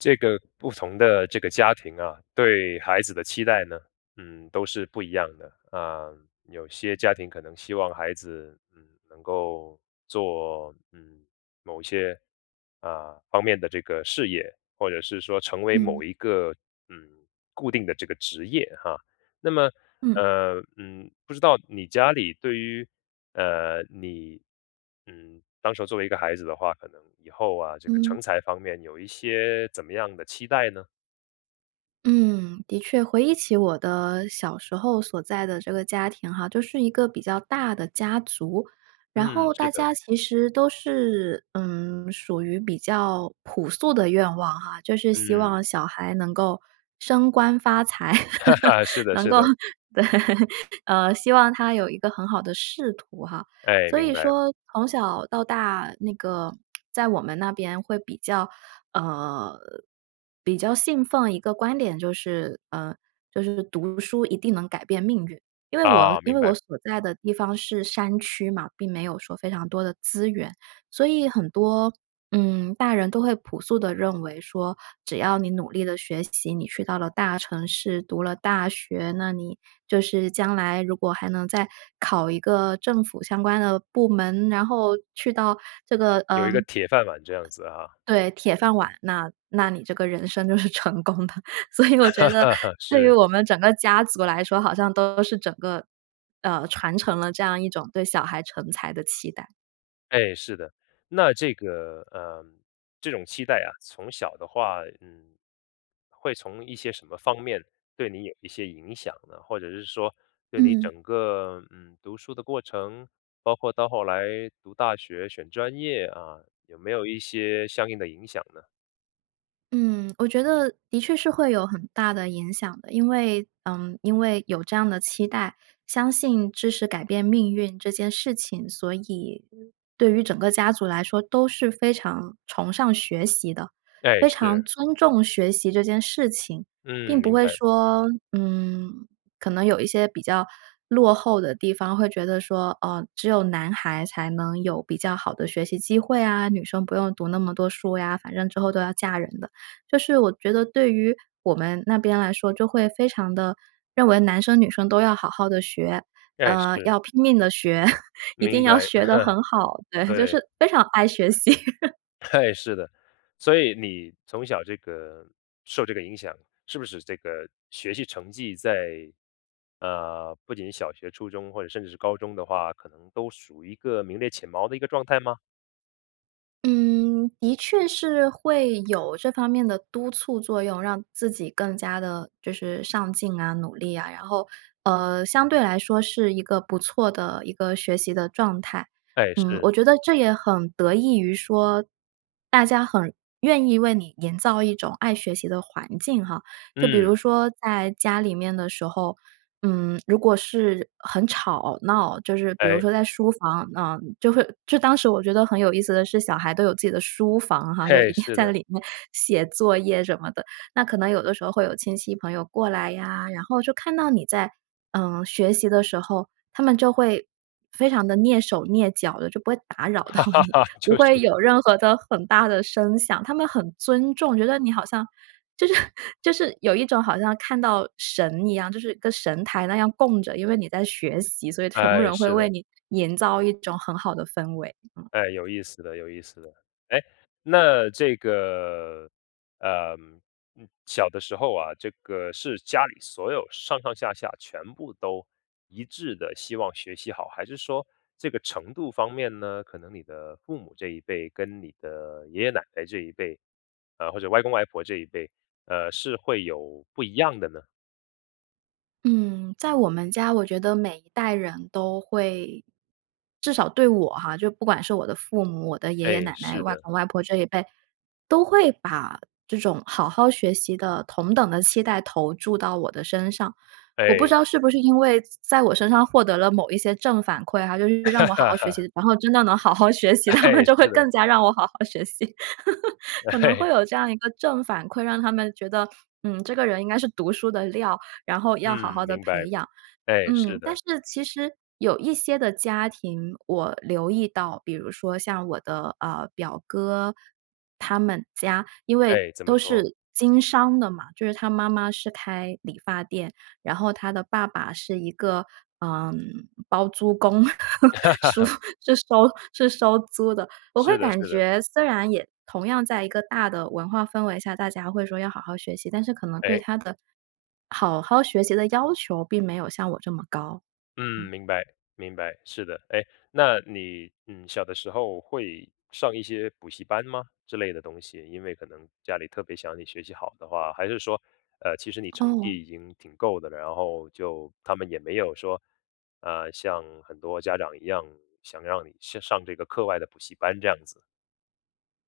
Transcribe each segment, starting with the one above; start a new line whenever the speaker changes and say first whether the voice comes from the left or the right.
left: 这个不同的这个家庭啊，对孩子的期待呢，嗯，都是不一样的。呃，有些家庭可能希望孩子，嗯，能够做嗯，某些，呃，方面的这个事业或者是说成为
right: 嗯。
left: 某一个嗯，固定的这个职业哈。那么
right: 嗯。
left: 呃，嗯，不知道你家里对于呃，你，嗯，当时候作为一个孩子的话，可能以后啊，这个
right: 嗯。
left: 成才方面有一些怎么样的期待呢？
right: 嗯，的确，回忆起我的小时候所在的这个家庭哈，就是一个比较大的家族，然
left: 嗯，
right: 后
left: 是
right: 大
left: 的。
right: 家其实都是嗯，属于比较朴素的愿望哈，就是希
left: 嗯。
right: 望小孩能够升官发财，
left: 是的，
right: 能
left: 是
right: 够
left: 的。
right: 对，呃，希望他有一个很好的仕途哈。
left: 哎，
right: 所
left: 明
right: 以
left: 白。
right: 说从小到大，那个在我们那边会比较呃，比较信奉一个观点就是呃，就是读书一定能改变命运，因为我
left: 哦，
right: 因
left: 明
right: 为我
left: 白。
right: 所在的地方是山区嘛，并没有说非常多的资源，所以很多，嗯，大人都会朴素地认为说，只要你努力了学习，你去到了大城市，读了大学，那你就是将来如果还能再考一个政府相关的部门，然后去到这个
left: 有
right: 呃
left: 一个铁饭碗这样子哈。
right: 对，铁饭碗，那那你这个人生就是成功的，所以我觉得 对于
left: 是。
right: 我们整个家族来说，好像都是整个，呃，传承了这样一种对小孩成才的期待。
left: 哎，是的，那这个呃，这种期待啊，从小的话，嗯，会从一些什么方面对你有一些影响呢？或者是说对你
right: 嗯。
left: 整个，嗯，读书的过程，包括到后来读大学，选专业啊，有没有一些相应的影响呢？
right: 嗯，我觉得的确是会有很大的影响的，因为嗯，因为有这样的期待，相信知识改变命运这件事情，所以对于整个家族来说都是非常崇尚学习的，
left: 哎，
right: 非常
left: 是。
right: 尊重学习这件事情。
left: 嗯，
right: 并不
left: 明
right: 会
left: 白。
right: 说，嗯，可能有一些比较落后的地方会觉得说，哦，只有男孩才能有比较好的学习机会啊，女生不用读那么多书呀，反正之后都要嫁人的。就是我觉得对于我们那边来说，就会非常地认为男生女生都要好好地学，
left: 哎，
right: 呃，
left: 是。
right: 要拼命地学，一
left: 明
right: 定要
left: 白，
right: 学得很好，对，就是
left: 对。
right: 非常爱学习。
left: 哎是的，所以你从小这个受这个影响，是不是这个学习成绩在呃，不仅是小学、初中，或者甚至是高中的话，可能都属于一个名列前茅的一个状态吗？
right: 嗯，的确是会有这方面的督促作用，让自己更加地就是上进啊、努力啊、然后，呃，相对来说是一个不错的一个学习的状态。
left: 哎，
right: 嗯，我
left: 是。
right: 觉得这也很得益于说，大家很愿意为你营造一种爱学习的环境哈。就比如
left: 嗯。
right: 说在家里面的时候，嗯，如果是很吵闹，就是比如
left: 诶。
right: 说在书房，嗯，就会就当时我觉得很有意思的是，小孩都有自己的书房哈，就一
left: 嘿，
right: 定
left: 是
right: 在那
left: 的。
right: 里面写作业什么的。那可能有的时候会有亲戚朋友过来呀，然后就看到你在，嗯，学习的时候，他们就会非常地蹑手蹑脚的，就不会，打扰到你，不
left: 就
right: 会
left: 是。
right: 有任何的很大的声响。他们很尊重，觉得你好像，就是就是有一种好像看到神一样，就是跟神台那样供着，因为你在学习，所以全部
left: 哎，
right: 人会
left: 是
right: 为
left: 的。
right: 你营造一种很好的氛围，嗯。
left: 哎，有意思的有意思的。诶，那这个，呃，嗯小的时候啊，这个是家里所有上上下下全部都一致地希望学习好，还是说这个程度方面呢，可能你的父母这一辈，跟你的爷爷奶奶这一辈，呃，或者外公外婆这一辈，呃，是会有不一样的呢？
right: 嗯，在我们家，我觉得每一代人都会至少对我哈，就不管是我的父母、我的爷爷
left: 诶，
right: 奶奶、
left: 是
right: 外
left: 的。
right: 公外婆这一辈，都会把这种好好学习的同等的期待投注到我的身上。我不知
left: 诶。
right: 道是不是因为在我身上获得了某一些正反馈哈，就是让我好好学 习，然后，真的能好好学习，他们
left: 诶，
right: 就会
left: 是的。
right: 更加让我好好学习，可能会
left: 诶。
right: 有这样一个正反馈，让他们觉得，嗯，这个人应该是读书的料，然后要好好
left: 嗯，
right: 地
left: 明白。
right: 培养。
left: 诶，
right: 嗯，
left: 是
right: 但
left: 的。
right: 是其实有一些的家庭，我留意到，比如说像我的，呃，表哥，他们家因为
left: 诶，怎么
right: 都
left: 说？
right: 是经商的嘛，就是他妈妈是开理发店，然后他的爸爸是一个，呃，包租公，叔 是收是收租的，我会
left: 是的
right: 感
left: 是的。
right: 觉虽然也同样在一个大的文化氛围下，大家会说要好好学习，但是可能对
left: 诶。
right: 他的好好学习的要求并没有像我这么高。
left: 嗯，
right: 嗯。
left: 明白，明白，是的，诶，那你，嗯，小的时候会上一些补习班吗之类的东西？因为可能家里特别想你学习好的话，还是说，呃，其实你成
right: 哦。
left: 绩已经挺够的了，然后就他们也没有说，呃，像很多家长一样，想让你上上这个课外的补习班这样子？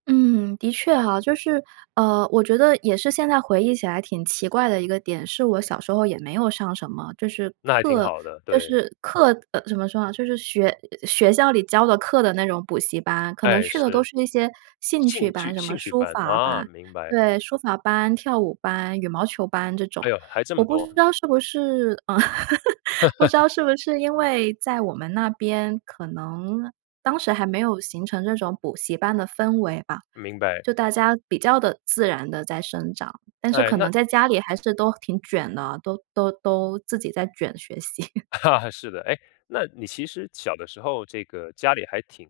right: 嗯，的确哈，就是，呃，我觉得也是现在回忆起来挺奇怪的一个点是我小时候也没有上什么就是
left: 那还挺
right: 课
left: 好的，
right: 就
left: 对。
right: 是课，呃，怎么说呢？就是学，呃，学校里教的课的那种补习班。可能
left: 诶，
right: 去的都
left: 是，
right: 是那些兴趣
left: 兴
right: 班，
left: 趣
right: 什么
left: 兴趣
right: 书
left: 班，
right: 法
left: 啊，
right: 班
left: 明白。
right: 对，书法班、跳舞班、羽毛球班这种。
left: 哎呦，还这
right: 我
left: 么
right: 不
left: 多。
right: 知道是不是，嗯，不知 道是不是因为在我们那边，可能当时还没有形成这种补习班的氛围吧，
left: 明白。
right: 就大家比较地自然地在生长，但是
left: 诶，
right: 可
left: 那
right: 能在家里还是都挺卷的，都都都自己在卷学习。
left: 啊，是的，诶，那你其实小的时候这个家里还挺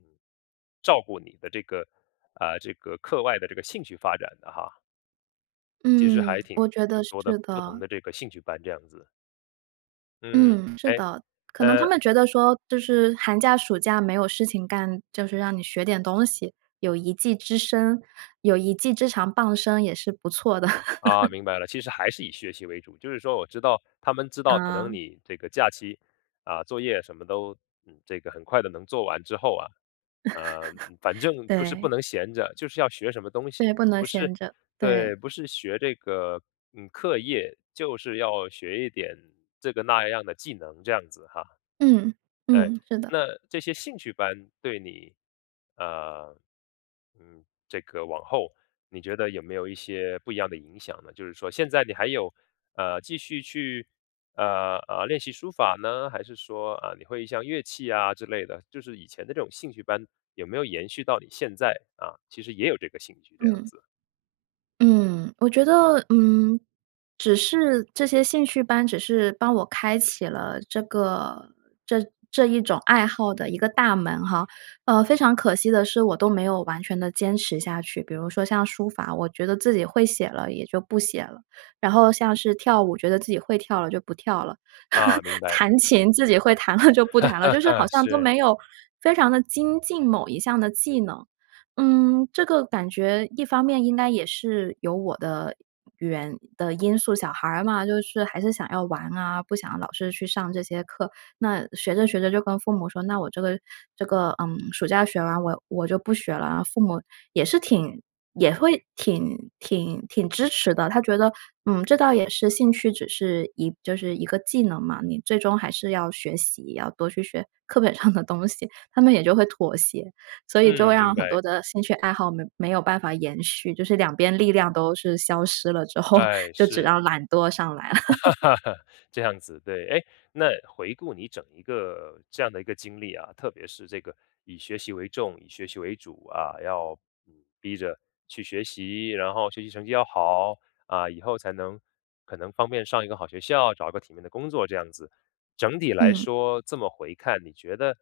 left: 照顾你的这个啊，这个课外的这个兴趣发展的哈。其实
right: 嗯，
left: 还挺
right: 我觉得
left: 挺多的
right: 是
left: 不同
right: 的。
left: 的这个兴趣班这样子。嗯，
right: 嗯，是
left: 诶，
right: 的，可能
left: 呃
right: 他们觉得说，就是寒假、暑假没有事情干，就是让你学点东西。有一技之身有一技之长傍身也是不错的。
left: 啊，明白了，其实还是以学习为主，就是说我知道他们知道可能
right: 啊。
left: 你这个假期，啊，作业什么都，嗯，这个很快地能做完之后啊呃，嗯，反 正就是不
right: 对。
left: 能闲着，就是要学什么东西。
right: 对，不能
left: 不是
right: 闲着，对。
left: 对，不是学这个，嗯，课业，就是要学一点这个那样的技能，这样子哈。
right: 嗯，
left: 诶，
right: 嗯，是的。
left: 那这些兴趣班对你呃，嗯，这个往后，你觉得有没有一些不一样的影响呢？就是说现在你还有，呃，继续去，呃呃，练习书法呢，还是说，啊，你会像乐器啊之类的，就是以前的这种兴趣班有没有延续到你现在啊，其实也有这个兴趣这样
right: 嗯。
left: 子？
right: 嗯，我觉得嗯，只是这些兴趣班只是帮我开启了这个这这一种爱好的一个大门哈。呃，非常可惜的是，我都没有完全地坚持下去。比如说像书法，我觉得自己会写了也就不写了。然后像是跳舞，觉得自己会跳了就不跳了。
left: 啊，明白。
right: 弹琴，自己会弹了就不弹了。就是好 像都
left: 是。
right: 没有非常地精进某一项的技能。嗯，这个感觉一方面，应该也是有我的原的因素，小孩儿嘛，就是还是想要玩啊，不想老是去上这些课。那学着学着就跟父母说，那我这个这个嗯，暑假学完我我就不学了啊。父母也是挺也会挺挺挺支持的，他觉得：“嗯，这倒也是兴趣，只是一就是一个技能嘛，你最终还是要学习，要多去学课本上的东西。”他们也就会妥协，所以就会
left: 嗯，明
right: 让很
left: 白。
right: 多的兴趣爱好没没有办法延续，就是两边力量都是消失了之后，
left: 哎，
right: 就只
left: 是。
right: 让懒惰上来了。
left: 这样子，对。诶，那回顾你整一个这样的一个经历啊，特别是这个以学习为重、以学习为主啊，要，嗯，逼着去学习，然后学习成绩要好，啊，以后才能可能方便上一个好学校，找一个体面的工作这样子。整体来
right: 嗯。
left: 说，这么回看，你觉得，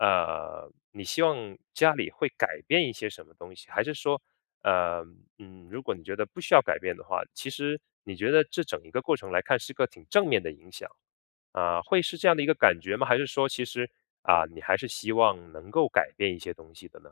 left: 呃，你希望家里会改变一些什么东西？还是说呃，嗯，如果你觉得不需要改变的话，其实你觉得这整一个过程来看是个挺正面的影响。呃，会是这样的一个感觉吗？还是说其实啊，你还是希望能够改变一些东西的呢？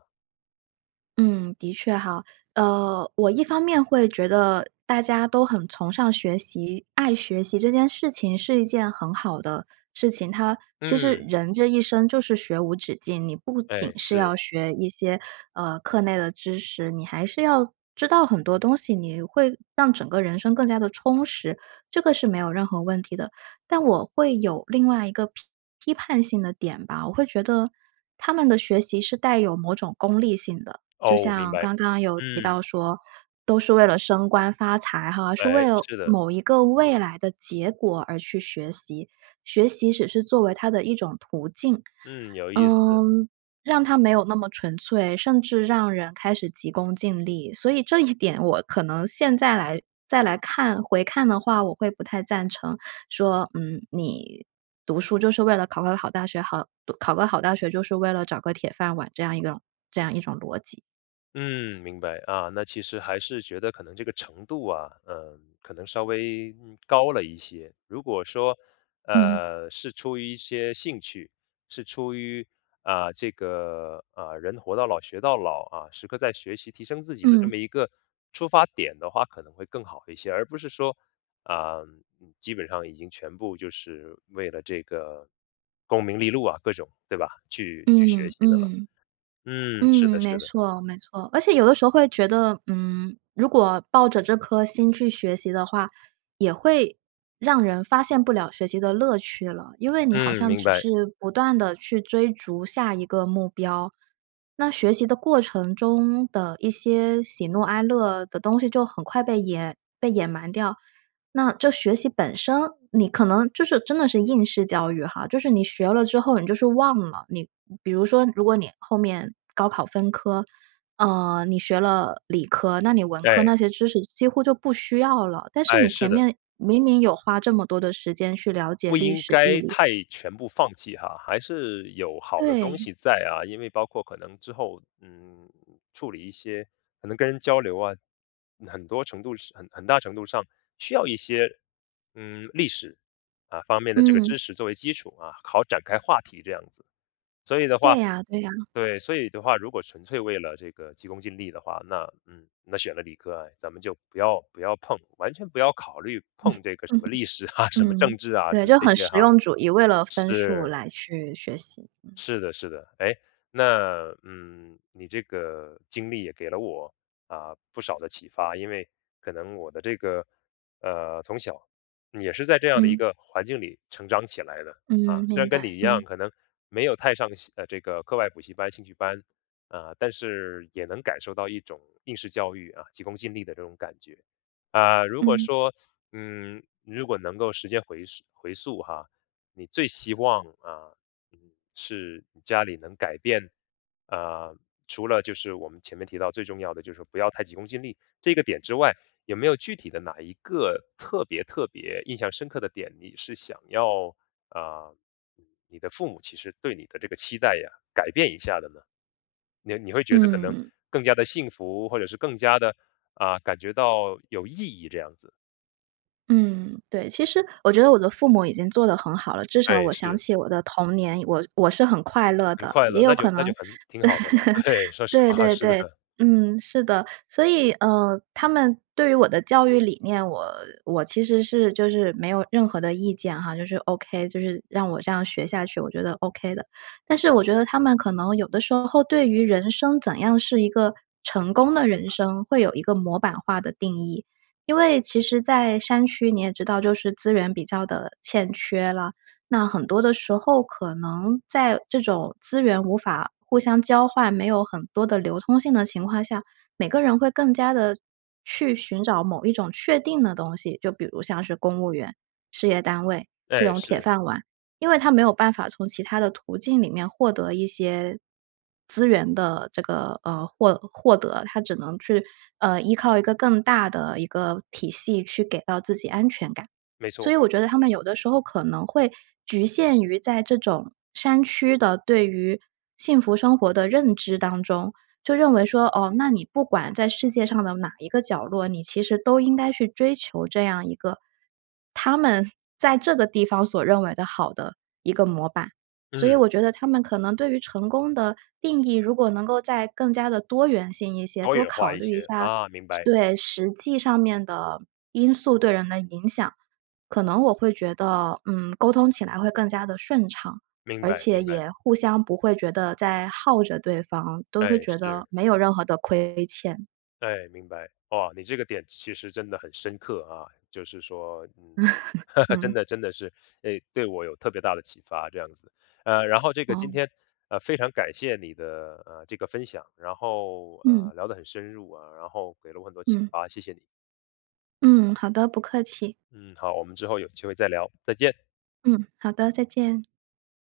right: 嗯，的确哈，呃，我一方面会觉得大家都很崇尚学习，爱学习这件事情是一件很好的事情。它其实
left: 嗯。
right: 人这一生就是学无止境，你不仅
left: 诶，
right: 是
left: 是。
right: 要学一些，呃，课内的知识，你还是要知道很多东西，你会让整个人生更加地充实，这个是没有任何问题的。但我会有另外一个批批判性的点吧，我会觉得，他们的学习是带有某种功利性的。就
left: 哦，我明
right: 像
left: 白。
right: 刚刚有提
left: 嗯。
right: 到说，都是为了升官发财哈，是为
left: 诶，
right: 了
left: 是的。
right: 某一个未来的结果而去学习，学习只是作为它的一种途径。
left: 嗯，有意思。
right: 嗯，让它没有那么纯粹，甚至让人开始急功近利，所以，这一点我可能现在来再来看，回看的话，我会不太赞成说，嗯，你读书就是为了考个好大学，好读考个好大学就是为了找个铁饭碗，这样一种这样一种逻辑。
left: 嗯，明白，啊，那其实还是觉得可能这个程度啊，嗯，可能稍微，嗯，高了一些。如果说，
right: 嗯。
left: 呃，是出于一些兴趣，是出于啊，这个，呃，人活到老学到老，啊，时刻在学习，提升自己的这
right: 嗯。
left: 么一个出发点的话可能会更好一些。而不是说，呃，基本上已经全部就是为了这个功名利禄啊各种，对吧？去去学
right: 嗯，
left: 习的了。
right: 嗯。嗯，
left: 嗯，是的是
right: 没
left: 的。
right: 错，没错。而且有的时候会觉得，嗯，如果抱着这颗心去学习的话，也会让人发现不了学习的乐趣了，因为你好
left: 嗯，
right: 像
left: 明
right: 只
left: 白。
right: 是不断地去追逐下一个目标，那学习的过程中的一些喜怒哀乐的东西就很快被掩被掩埋掉。那这学习本身，你可能就是真的是应试教育哈，就是你学了之后，你就是忘了。你比如说如果你后面高考分科，呃，你学了理科，那你文科
left: 哎。
right: 那些知识几乎就不需要了，但是
left: 哎，
right: 你
left: 是
right: 前
left: 的。
right: 面明明有花这么多的时间去了解
left: 不
right: 历
left: 应
right: 史、地
left: 该
right: 理。
left: 太全部放弃哈，还是有好的东
right: 对。
left: 西在啊。因为包括可能之后，嗯，处理一些可能跟人交流啊，很多程度是很很大程度上需要一些，嗯，历史，啊，方面的这个
right: 嗯。
left: 知识作为基础啊，好展开话题这样子。所以的话
right: 对呀对呀。
left: 对，所以的话，如果纯粹为了这个急功近利的话，那，嗯，那选了理科啊，咱们就不要不要碰，完全不要考虑碰
right: 嗯。
left: 这个什么 历史啊，什么
right: 嗯，
left: 政治啊，
right: 对，就
left: 这
right: 很
left: 些
right: 实
left: 哈。
right: 用主义，为了分数
left: 是。
right: 来去学习。嗯。
left: 是的，是的，诶，那，嗯，你这个经历也给了我，呃，不少的启发，因为可能我的这个呃，从小也是在这样的一
right: 嗯。
left: 个环境里成长起来的。
right: 嗯，
left: 啊，虽然
right: 明
left: 跟你
right: 白，
left: 一样，
right: 嗯。
left: 可能没有太上习呃，这个课外补习班、兴趣班，呃，但是也能感受到一种应试教育，啊，急功近利的这种感觉。呃，如果
right: 嗯。
left: 说嗯，如果能够时间回溯回溯哈，你最希望，啊，嗯，是你家里能改变呃，除了就是我们前面提到“最重要的就是不要太急功近利”这个点之外，有没有具体的哪一个特别特别印象深刻的点，你是想要呃，你的父母其实对你的这个期待呀，改变一下的呢？你-你会觉得可能
right: 嗯。
left: 更加地幸福，或者是更加地，啊，感觉到有意义这样子。
right: 嗯，对，其实我觉得我的父母已经做得很好了，至
left: 哎，
right: 少我想
left: 是。
right: 起我的童年，我我是很快乐
left: 很
right: 的。
left: 快
right: 也
left: 乐，
right: 有
left: 那
right: 可
left: 就那
right: 能
left: 就很挺好的了。对，说实
right: 对
left: 话，
right: 对，对，
left: 是
right: 对，
left: 的。
right: 嗯，是的，所以，呃，他们对于我的教育理念，我我其实是就是没有任何的意见哈，就是 OK，就是让我这样学下去，我觉得 OK 的。但是我觉得他们可能有的时候对于人生怎样是一个成功的人生，会有一个模板化的定义。因为其实在山区，你也知道就是资源比较的欠缺啦，那很多的时候可能在这种资源无法互相交换，没有很多的流通性的情况下，每个人会更加地去寻找某一种确定的东西，就比如像是公务员、事业单位这
left: 哎，
right: 种铁
left: 是。
right: 饭碗。因为他没有办法从其它的途径里面获得一些资源的这个呃，获获得，他只能去，呃，依靠一个更大的一个体系去给到自己安全感。
left: 没
right: 所
left: 错。
right: 以我觉得他们有的时候可能会局限于在这种山区的对于幸福生活的认知当中，就认为说，哦，那你不管在世界上的哪一个角落，你其实都应该去追求这样一个他们在这个地方所认为的好的一个模板。所以
left: 嗯。
right: 我觉得他们可能对于成功的定义如果能够再更加地多元性一些，
left: 多
right: 多
left: 元化
right: 考
left: 一
right: 虑一
left: 些，
right: 下
left: 啊，明白。
right: 对，实际上面的因素对人的影响，可能我会觉得，嗯，沟通起来会更加地顺畅，
left: 明
right: 而
left: 白，
right: 且
left: 明白。
right: 也互相不会觉得在耗着对方，都会
left: 哎，
right: 觉得
left: 是。
right: 没有任何的亏欠。
left: 哎，明白。哇，你这个点其实真的很深刻，啊，就是说，嗯，真
right: 嗯。
left: 的真的是，哎，对我有特别大的启发这样子。呃，然后这个今
right: 哦。
left: 天，呃，非常感谢你的，呃，这个分享，然后，
right: 嗯。
left: 呃，聊得很深入啊，然后给了我很多启
right: 嗯。
left: 发，谢谢你。
right: 嗯，好的，不客气。
left: 嗯，好，我们之后有机会再聊，再见。
right: 嗯，好的，再见。